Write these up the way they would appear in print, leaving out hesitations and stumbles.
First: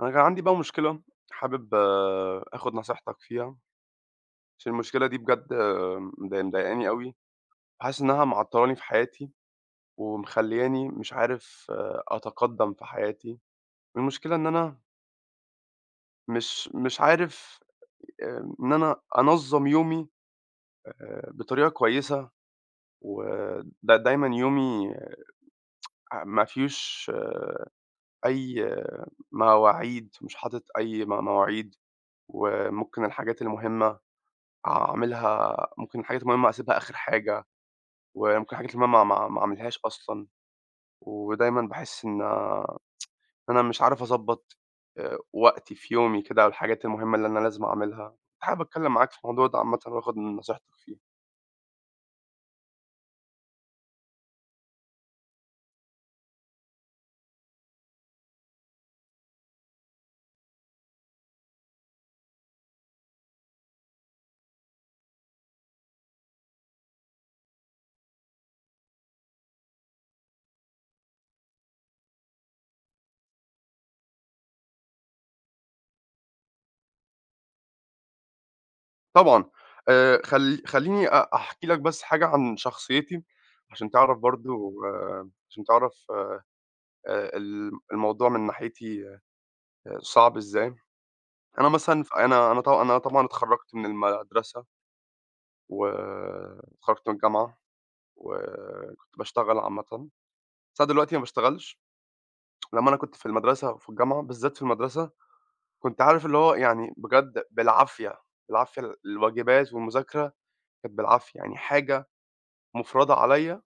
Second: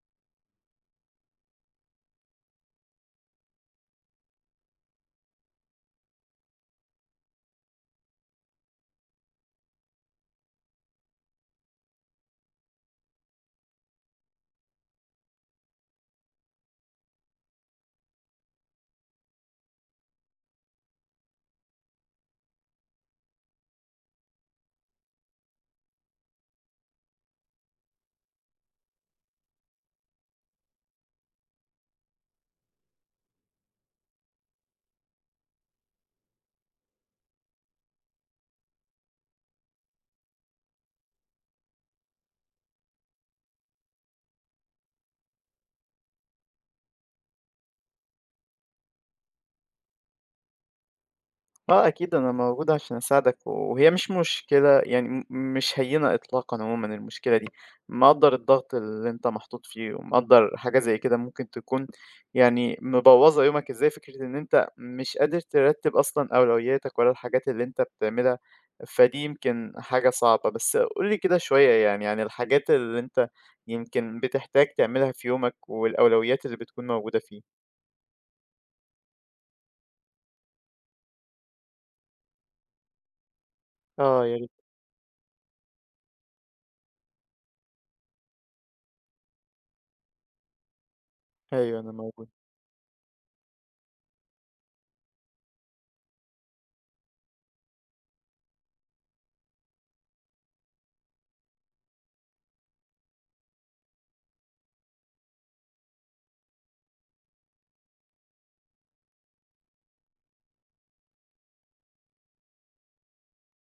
أنا كان عندي بقى مشكلة حابب آخُد نصيحتك فيها، عشان المشكلة دي بجد مضايقاني أوي، وحاسس إنها معطّلاني في حياتي، ومخلّياني مش عارف أتقدّم في حياتي. المشكلة إن أنا مش عارف إن أنا أنظّم يومي بطريقة كويسة، ودا دايمًا يومي ما فيهوش أي مواعيد، مش حاطط أي مواعيد، وممكن الحاجات المهمة أعملها ممكن الحاجات المهمة أسيبها آخر حاجة، وممكن الحاجات المهمة ما أعملهاش أصلًا، ودايمًا باحس إن أنا مش عارف أضبّط وقتي في يومي كده، والحاجات المهمة اللي أنا لازم أعملها. كنت حابب أتكلم معاك في الموضوع ده عامةً وآخد من نصيحتك فيه. آه أكيد أنا موجود عشان أساعدك، وهي مش مشكلة يعني مش هينة إطلاقًا عمومًا المشكلة دي، مقدّر الضغط اللي أنت محطوط فيه، ومقدّر حاجة زي كده ممكن تكون يعني مبوظة يومك إزاي، فكرة إن أنت مش قادر ترتب أصلًا أولوياتك ولا الحاجات اللي أنت بتعملها، فدي يمكن حاجة صعبة. بس قُل لي كده شوية يعني عن الحاجات اللي أنت يمكن بتحتاج تعملها في يومك، والأولويات اللي بتكون موجودة فيه. طبعًا خلّيني أحكي لك بس حاجة عن شخصيتي عشان تعرف آه يا ريت، برضه عشان تعرف الموضوع من ناحيتي آه، صعب إزاي. أنا أيوه أنا مثلًا ف موجود، أنا أنا ط أنا طبعًا اتخرّجت من المدرسة واتخرّجت من الجامعة، وكنت باشتغل عامةً، بس أنا دلوقتي ما باشتغلش. لمّا أنا كنت في المدرسة وفي الجامعة، بالذات في المدرسة، كنت عارف اللي هو يعني بجد بالعافية، بالعافية الواجبات والمذاكرة كانت بالعافية، يعني حاجة مُفرَضة عليّا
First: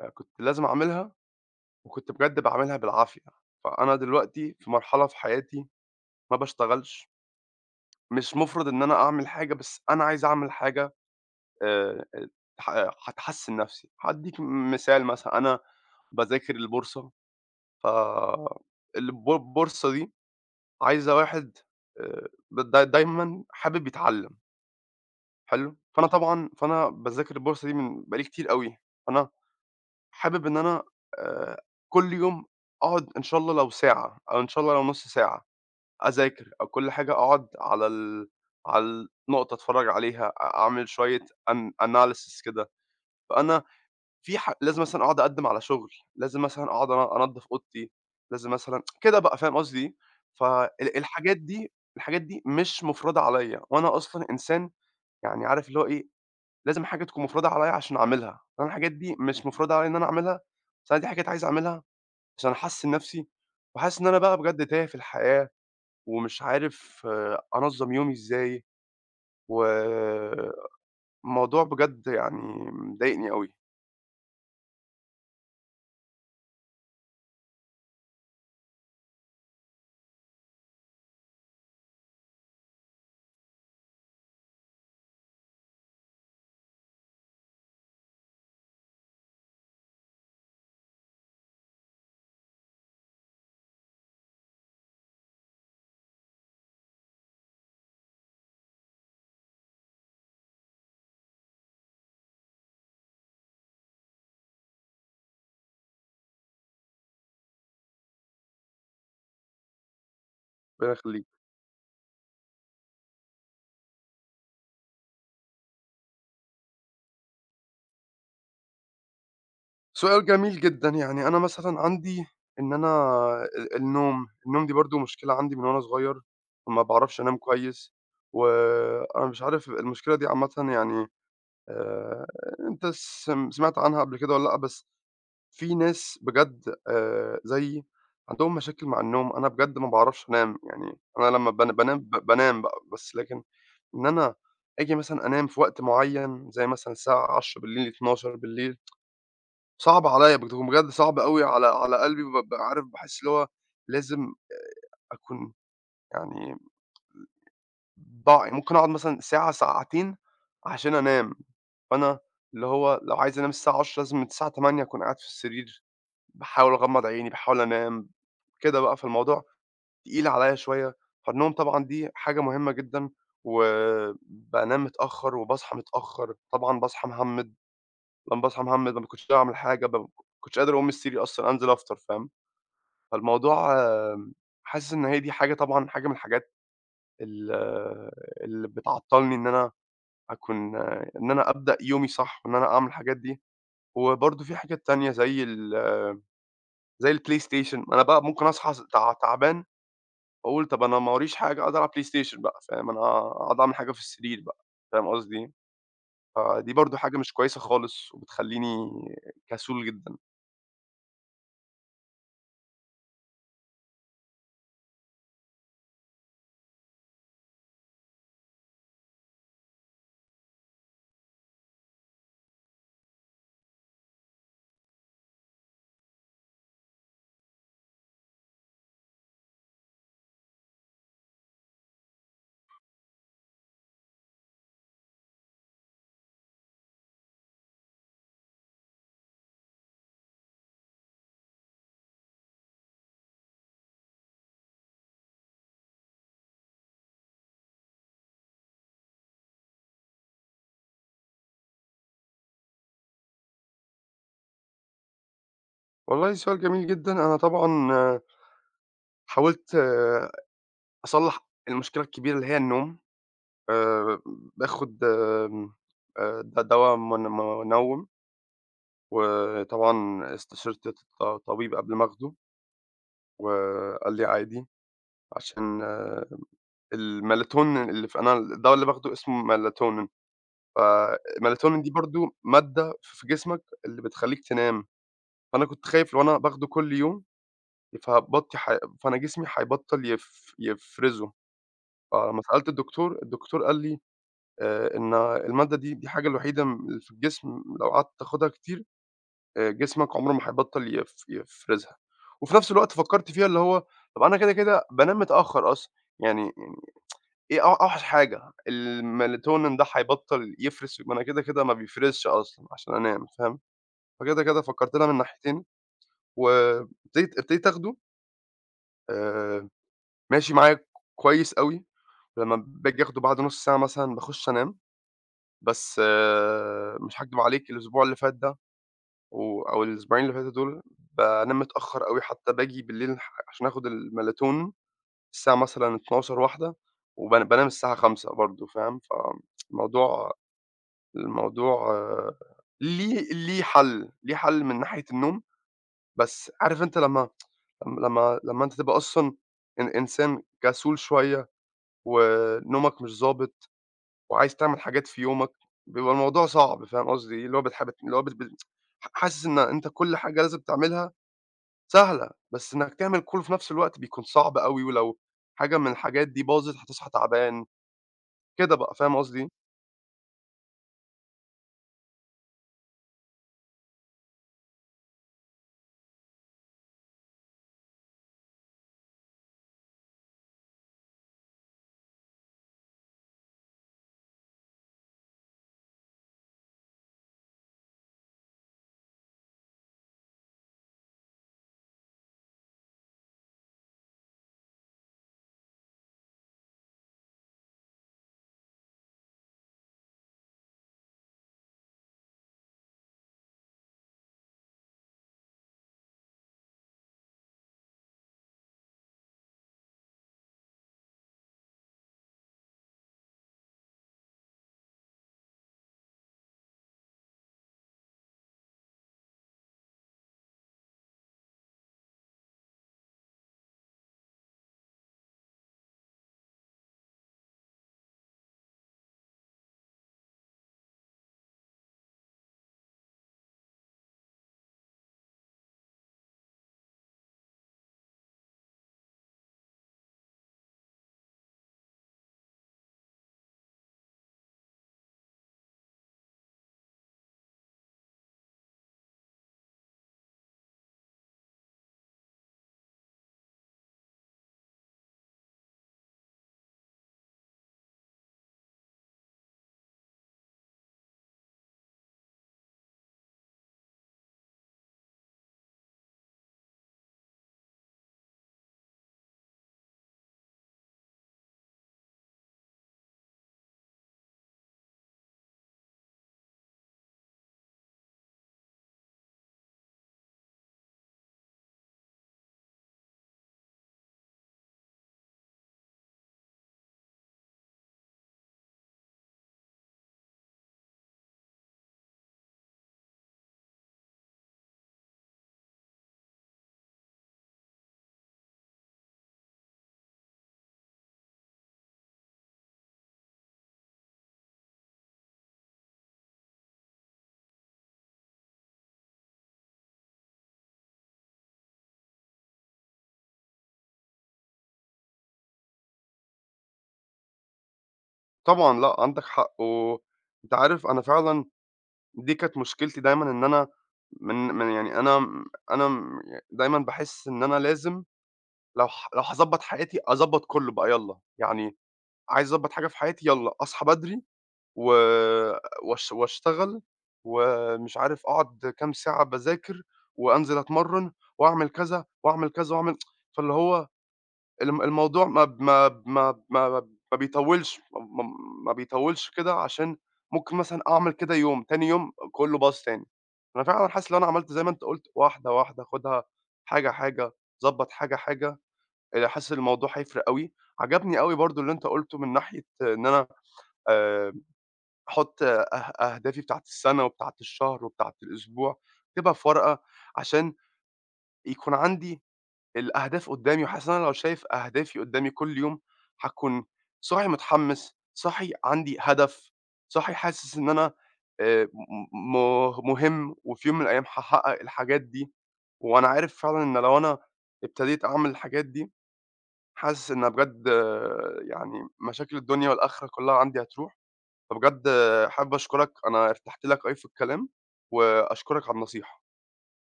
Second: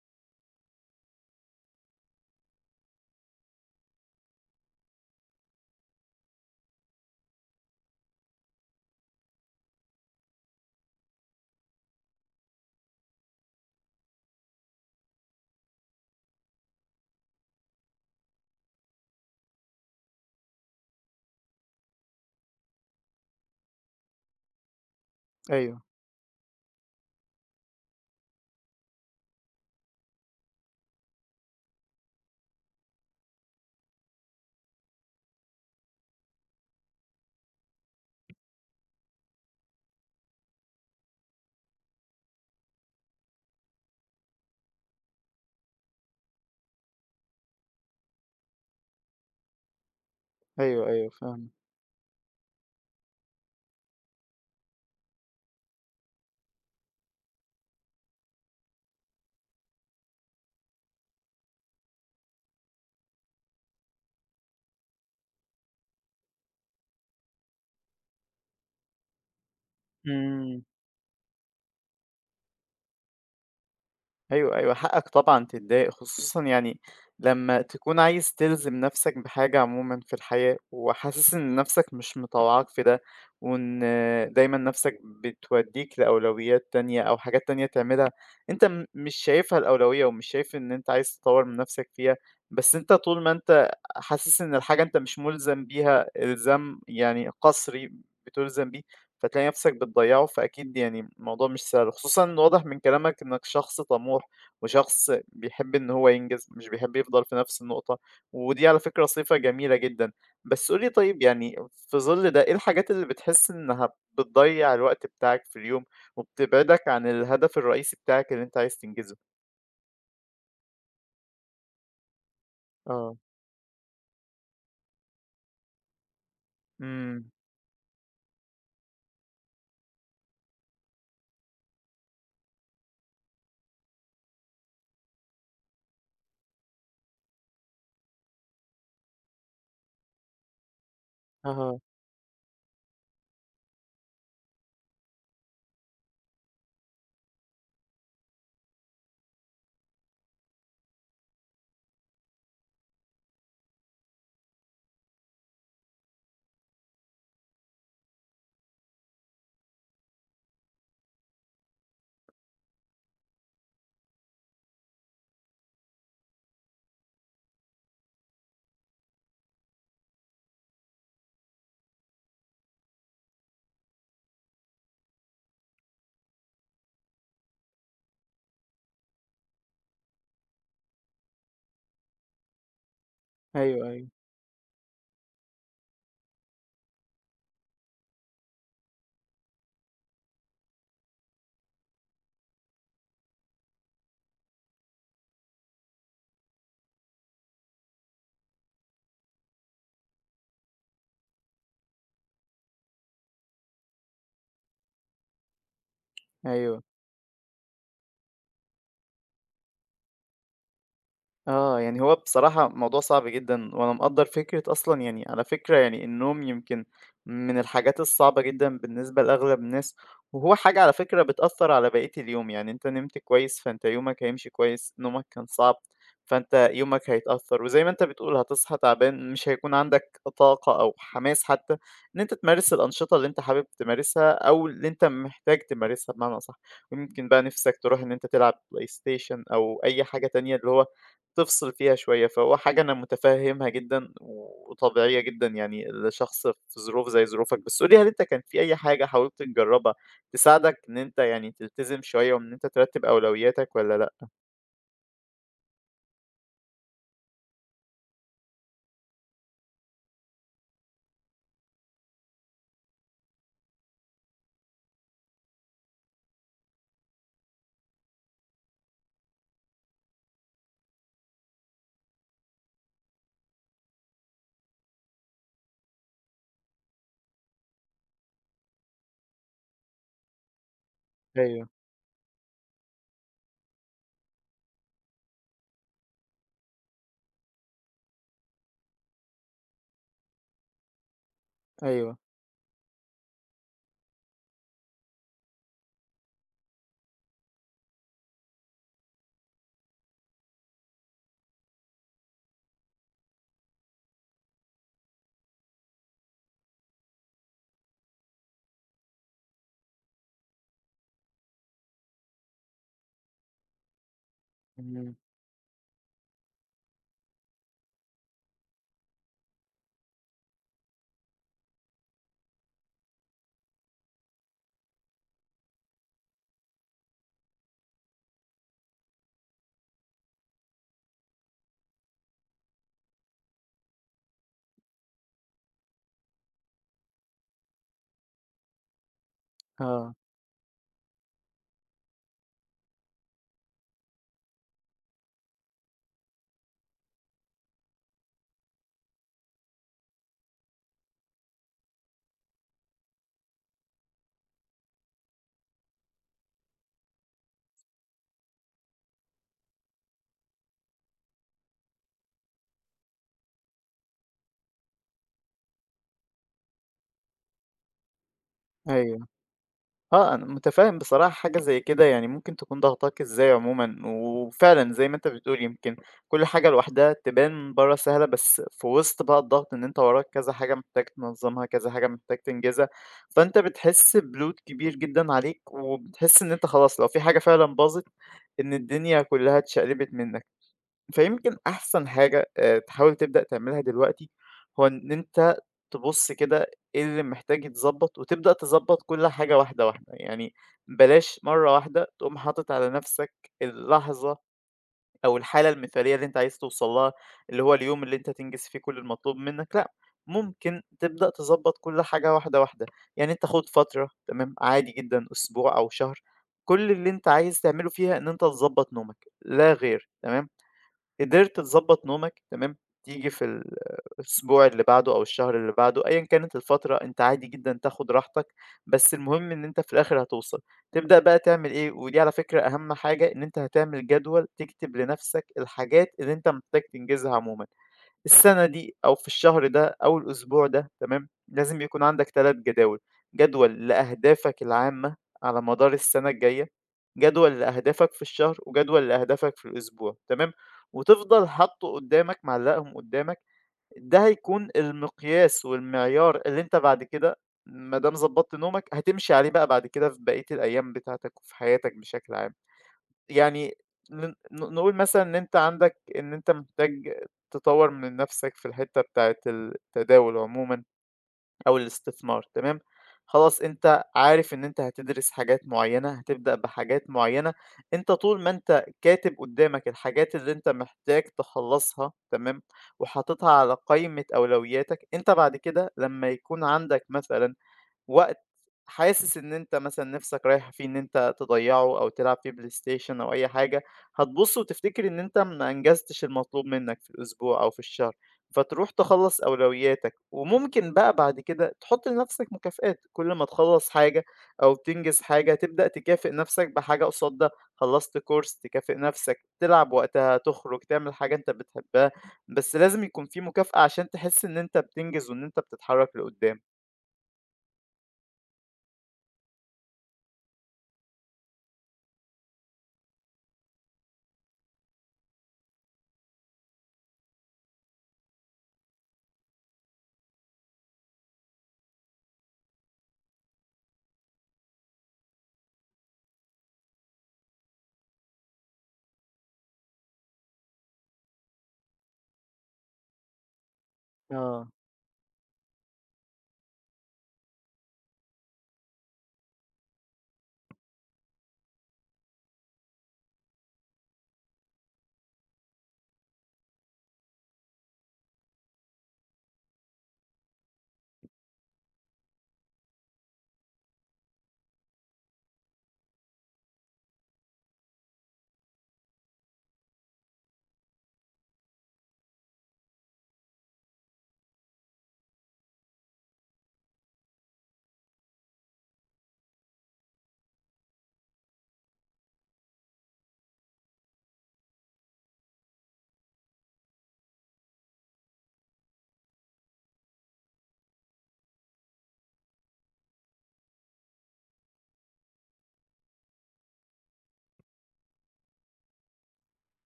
كنت لازم أعملها وكنت بجد باعملها بالعافية. فأنا دلوقتي في مرحلة في حياتي ما باشتغلش، مش مُفرَض إن أنا أعمل حاجة، بس أنا عايز أعمل حاجة آآ ح هتحسّن نَفْسي. هادّيك مثال مثلًا، أنا باذاكر البورصة، ف البورصة دي عايزة واحد د د دايمًا حابب يتعلّم، حلو؟ أيوه، فأنا طبعًا فأنا باذاكر البورصة دي من بقى لي كتير أوي، فأنا حابب إن أنا آآ كل يوم أقعد إن شاء الله لو ساعة أو إن شاء الله لو نُص ساعة أذاكر أو كل حاجة أقعد على النقطة أتفرّج عليها، أعمل شوية an analysis كده. فأنا في ح لازم مثلًا أقعد أقدّم على شغل، لازم مثلًا أقعد أن أنضّف أوضتي، لازم مثلًا كده بقى فاهم قصدي إيه؟ أيوه، أيوه الحاجات فاهمك. دي الحاجات دي مش مُفرَضة عليّا، وأنا أصلًا إنسان يعني عارف اللي هو إيه، لازم حاجة تكون مُفرَضة عليّا عشان أعملها، فأنا الحاجات دي مش مُفرَضة عليّا إن أنا أعملها، بس أنا دي حاجات عايز أعملها عشان أحسّن نَفْسي، وحاسس إن أنا بقى بجد تايه في الحياة ومش عارف أنظّم يومي إزاي، إمم. والموضوع بجد يعني مضايقني أوي، أيوه، أيوه، حقك طبعًا تتضايق، خصوصًا يعني لمّا تكون عايز تلزم نَفْسك بحاجة عمومًا في الحياة، وحاسس إن نَفْسك مش مطوّعاك في ده، وإن دايمًا نَفْسك بتودّيك لأولويات تانية أو حاجات تانية تعملها أنت مش شايفها الأولوية، ومش شايف إن أنت عايز تطوّر من نَفْسك فيها، بس أنت طول ما أنت حاسس إن الحاجة أنت مش مُلزم بيها إلزام يعني قَصري بتُلزم بيه، فتلاقي نَفْسك بتضيّعه، فأكيد يعني الموضوع مش سهل، خصوصًا إن واضح من كلامك إنّك شخص طموح. وشخص بيحب إن هو ينجز، مش بيحب يفضل في نفس النقطة، ودي على فكرة صفة جميلة جدًا. بس قُل لي ربنا طيب يخليك. يعني في ظل ده إيه الحاجات اللي بتحس إنها بتضيّع الوقت بتاعك في اليوم، وبتبعدك عن الهدف الرئيسي بتاعك اللي أنت عايز تنجزه؟ سؤال جميل جدًا، يعني أنا مثلًا عندي إن أنا آه، النوم، النوم دي برضه مشكلة عندي من وأنا صغير، ما باعرفش إمم، أنام كويس، وأنا مش عارف المشكلة دي عامةً يعني آآ، أنت سمعت عنها قبل كده والّا لأ؟ بس في ناس بجد زيي عندهم مشاكل مع النوم، أنا بجد ما باعرفش أنام، يعني أنا لمّا أها، بانام بانام بقى، بس لكن إن أنا آجي مثلًا أنام في وقت معين زي مثلًا الساعة 22:00 00:00، 00:00 صعب عليَّ بتكون بجد صعب أوي على على قلبي، بابقى عارف باحس اللي هو لازم أكون يعني ضاع ممكن أقعد مثلًا ساعة، ساعتين عشان أنام، فأنا اللي هو لو عايز أنام الساعة 22:00 لازم من الساعة 08:00 أكون قاعد في السرير، باحاول أغمّض عيني، باحاول أنام، كده بقى، فالموضوع تقيل عليَّ شوية، فالنوم طبعًا دي حاجة مهمة جدًا، وبانام متأخر وباصحى متأخر، طبعًا باصحى مهمّد، لمّا باصحى مهمّد ما باكونش قادر أعمل حاجة، ما باكونش قادر أقوم من السرير أصلًا أنزل أفطر، فاهم؟ فالموضوع أيوه، أيوه، آمم، حاسس إن هي دي حاجة طبعًا حاجة من الحاجات ال اللي بتعطّلني إن أنا أكون إن أنا أبدأ يومي صح وإن أنا أعمل الحاجات دي، وبرضه في حاجات تانية زي ال آه، زي الPlayStation أنا بقى ممكن أصحى س تع تعبان وأقول طَب أنا ما ورايش حاجة أقعد ألعب PlayStation بقى فاهم، أنا أقعد أعمل حاجة في السرير بقى، فاهم قصدي؟ فدي أيوه. برضه حاجة مش كويسة خالص وبتخلّيني كسول جدًا. آه، يعني هو بصراحة موضوع صعب جدًا، وأنا مقدّر فكرة أصلًا يعني على فكرة يعني النوم يمكن من الحاجات الصعبة جدًا بالنسبة لأغلب الناس، وهو حاجة على فكرة بتأثّر على بقية اليوم، يعني أنت نمت كويس فأنت يومك هيمشي كويس، نومك كان صعب فأنت يومك هيتأثّر، وزي ما أنت بتقول هتصحى تعبان مش هيكون عندك طاقة أو حماس حتى إن أنت تمارس الأنشطة اللي أنت حابب تمارسها أو اللي أنت محتاج تمارسها بمعنى أصح، ويمكن بقى نِفْسك تروح إن أنت تلعب PlayStation أو أي حاجة تانية اللي هو تفصل فيها شوية، فهو حاجة أنا متفهمها جدًا وطبيعية جدًا يعني لشخص في ظروف زي ظروفك، بس قُل لي هل أنت كان في أي حاجة حاولت تجربها تساعدك إن أنت يعني تلتزم شوية وإن أنت ترتب أولوياتك والّا لأ؟ والله سؤال جميل جدًا، أنا طبعًا حاولت أصلّح المشكلة الكبيرة اللي هي النوم. آآ باخد آمم آآ دوا من منوِّم، وطبعًا استشرت طبيب قبل ما آخده، وقال لي عادي عشان الMelatonin اللي أنا الدوا اللي باخده اسمه Melatonin، أيوه، فMelatonin دي برضه مادة في جسمك اللي بتخلّيك تنام، فأنا كنت خايف لو أنا باخده كل يوم فبطني ح فأنا جسمي هيبطّل يفرزه، أيوه، فلمّا سألت الدكتور، الدكتور قال لي إن المادة دي الحاجة الوحيدة في الجسم لو قعدت تاخدها كتير جسمك عمره ما هيبطّل يفرزها. وفي نفس الوقت فكّرت فيها اللي هو طب أنا كده، كده بانام متأخّر أصلًا، يعني إيه أو أوحش حاجة الmelatonin ده هيبطّل يفرز، ما أنا كده، كده ما بيفرزش أصلًا عشان أنام فاهم؟ فكده، كده فكّرت لها إمم، من ناحيتين ابتديت آخده آآ ماشي معايا كويس أوي، لمّا باجي آخده بعد نُص ساعة مثلًا باخُش أنام. بس آه، مش هاكدب عليك الأسبوع اللي فات ده أو الأسبوعين اللي فاتوا دول بانام متأخر أوي، حتى باجي بالليل عشان آخد الMelatonin الساعة مثلًا 00:00، 01:00 بانام الساعة 05:00 برضه فاهم؟ آه، فالموضوع الموضوع آه، ليه حل من ناحية النوم، بس عارف أنت لمّا لمّا أنت تبقى أصلًا إنسان كسول شوية ونومك مش ضابط وعايز تعمل حاجات في يومك، بيبقى الموضوع صعب فاهم قصدي إيه، اللي هو بتح اللي هو بت بت ح حاسس إن أنت كل حاجة لازم تعملها سهلة، بس إنّك تعمل كلّه في نفس الوقت بيكون صعب أوي، ولو حاجة من الحاجات دي باظت هتصحى تعبان، كده بقى فاهم أيوه. قصدي إيه؟ آه، أنا متفهم بصراحة حاجة زي كده يعني ممكن تكون ضاغطاك إزاي عمومًا، وفعلًا زي ما أنت بتقول يمكن كل حاجة لوحدها تبان من برّه سهلة، بس في وسط بقى الضغط إن أنت وراك كذا حاجة محتاج تنظمها، كذا حاجة محتاج تنجزها، فأنت بتحس بload كبير جدًا عليك، وبتحس إن أنت خلاص لو في حاجة فعلًا باظت إن الدنيا كلها اتشقلبت منك. فيمكن أحسن حاجة تحاول تبدأ تعملها دلوقتي، هو إن أنت تبُص كده إيه اللي محتاج يتضبّط وتبدأ تضبّط كل حاجة واحدة، واحدة، يعني بلاش مرّة واحدة تقوم حاطط على نَفْسك اللحظة أو الحالة المثالية اللي أنت عايز توصل لها، اللي هو اليوم اللي أنت تنجز فيه كل المطلوب منّك، لأ، ممكن تبدأ تضبّط كل حاجة واحدة، واحدة، يعني أنت خُد فترة تمام، عادي جدًا أسبوع أو شهر، كل اللي أنت عايز تعمله فيها إن أنت تضبّط نومك، لا غير، تمام؟ قدرت تضبّط نومك تمام، تيجي في الأسبوع اللي بعده أو الشهر اللي بعده أيًا كانت الفترة، أنت عادي جدًا تاخد راحتك، بس المهم إن أنت في الآخر هتوصل. تبدأ بقى تعمل إيه، ودي على فكرة أهم حاجة، إن أنت هتعمل جدول تكتب لنفسك الحاجات اللي أنت محتاج تنجزها عمومًا. السنة دي أو في الشهر ده أو الأسبوع ده تمام، لازم يكون عندك 3 جداول، جدول لأهدافك العامة على مدار السنة الجاية، جدول لأهدافك في الشهر، وجدول لأهدافك في الأسبوع تمام، وتفضل حاطه قدامك معلقهم قدامك، ده هيكون المقياس والمعيار اللي أنت بعد كده ما دام ضبطت نومك هتمشي عليه بقى بعد كده في بقية الأيام بتاعتك وفي حياتك بشكل عام. يعني ن ن نقول مثلًا إن أنت عندك إن أنت محتاج تطوّر من نَفْسك في الحتّة بتاعة التداول عمومًا أو الاستثمار تمام، خلاص أنت عارف إن أنت هتدرس حاجات معيّنة، هتبدأ بحاجات معيّنة، أنت طول ما أنت كاتب قدّامك الحاجات اللي أنت محتاج تخلّصها تمام، وحاططها على قايمة أولوياتك، أنت بعد كده لمّا يكون عندك مثلًا وقت حاسس إن أنت مثلًا نِفْسك رايحة فيه إن أنت تضيّعه أو تلعب فيه بلاي ستيشن أو أي حاجة، هتبُص وتفتكر إن أنت ما أنجزتش المطلوب منّك في الأسبوع أو في الشهر، فتروح تخلّص أولوياتك، وممكن بقى بعد كده تحُط لنَفْسك مكافآت، كل ما تخلّص حاجة أو تنجز حاجة تبدأ تكافئ نَفْسك بحاجة قصاد ده، خلّصت course تكافئ نَفْسك، تلعب وقتها، تخرج، تعمل حاجة أنت بتحبها، بس لازم يكون في مكافأة عشان تحس إن أنت بتنجز وإن أنت بتتحرّك لقُدّام. طبعًا لأ، عندك حق، وأنت عارف أنا فعلًا دي كانت مشكلتي دايمًا إن أنا من من يعني أنا م أنا م ي دايمًا باحس إن أنا لازم لو هاضبّط حياتي أضبّط كلّه بقى يالّا، يعني عايز أضبّط حاجة في حياتي يالّا، أصحى بدري و واشتغل، ومش عارف أقعد كام ساعة باذاكر، وأنزل أتمرّن، وأعمل كذا، وأعمل كذا، وأعمل فاللي هو آه. الموضوع ما ب ما ب ما ب ما ما ما بيطوّلش م م ما بيطوّلش كده عشان ممكن مثلًا أعمل كده يوم، تاني يوم كُلّه باظ تاني. أنا فعلًا حاسس لو أنا عملت زي ما أنت قُلت واحدة، واحدة، خُدها حاجة، حاجة، ضبّط حاجة، حاجة، حاسس الموضوع هيفرق أوي. عجبني أوي برضه اللي أنت قُلته من ناحية إن أنا آآ أحُط أه أهدافي بتاعة السَنة وبتاعة الشهر وبتاعة الأسبوع، تبقى في ورقة عشان يكون عندي الأهداف قُدّامي، وحاسس إن أنا لو شايف أهدافي قُدّامي كل يوم، هاكون صاحي متحمّس، صاحي عندي هدف، صاحي حاسس إن أنا م م مهم وفي يوم من الأيام هاحقّق الحاجات دي، وأنا عارف فعلًا إن لو أنا ابتديت أعمل الحاجات دي، حاسس إن بجد آه، يعني مشاكل الدنيا والآخرة كُلّها عندي هتروح. فبجد حابب أشكرك، أنا ارتحت لك أوي في الكلام، وأشكرك على النصيحة.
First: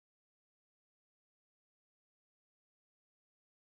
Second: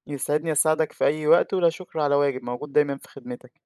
يسعدني أساعدك في أي وقت ولا شكر على واجب موجود دايما في خدمتك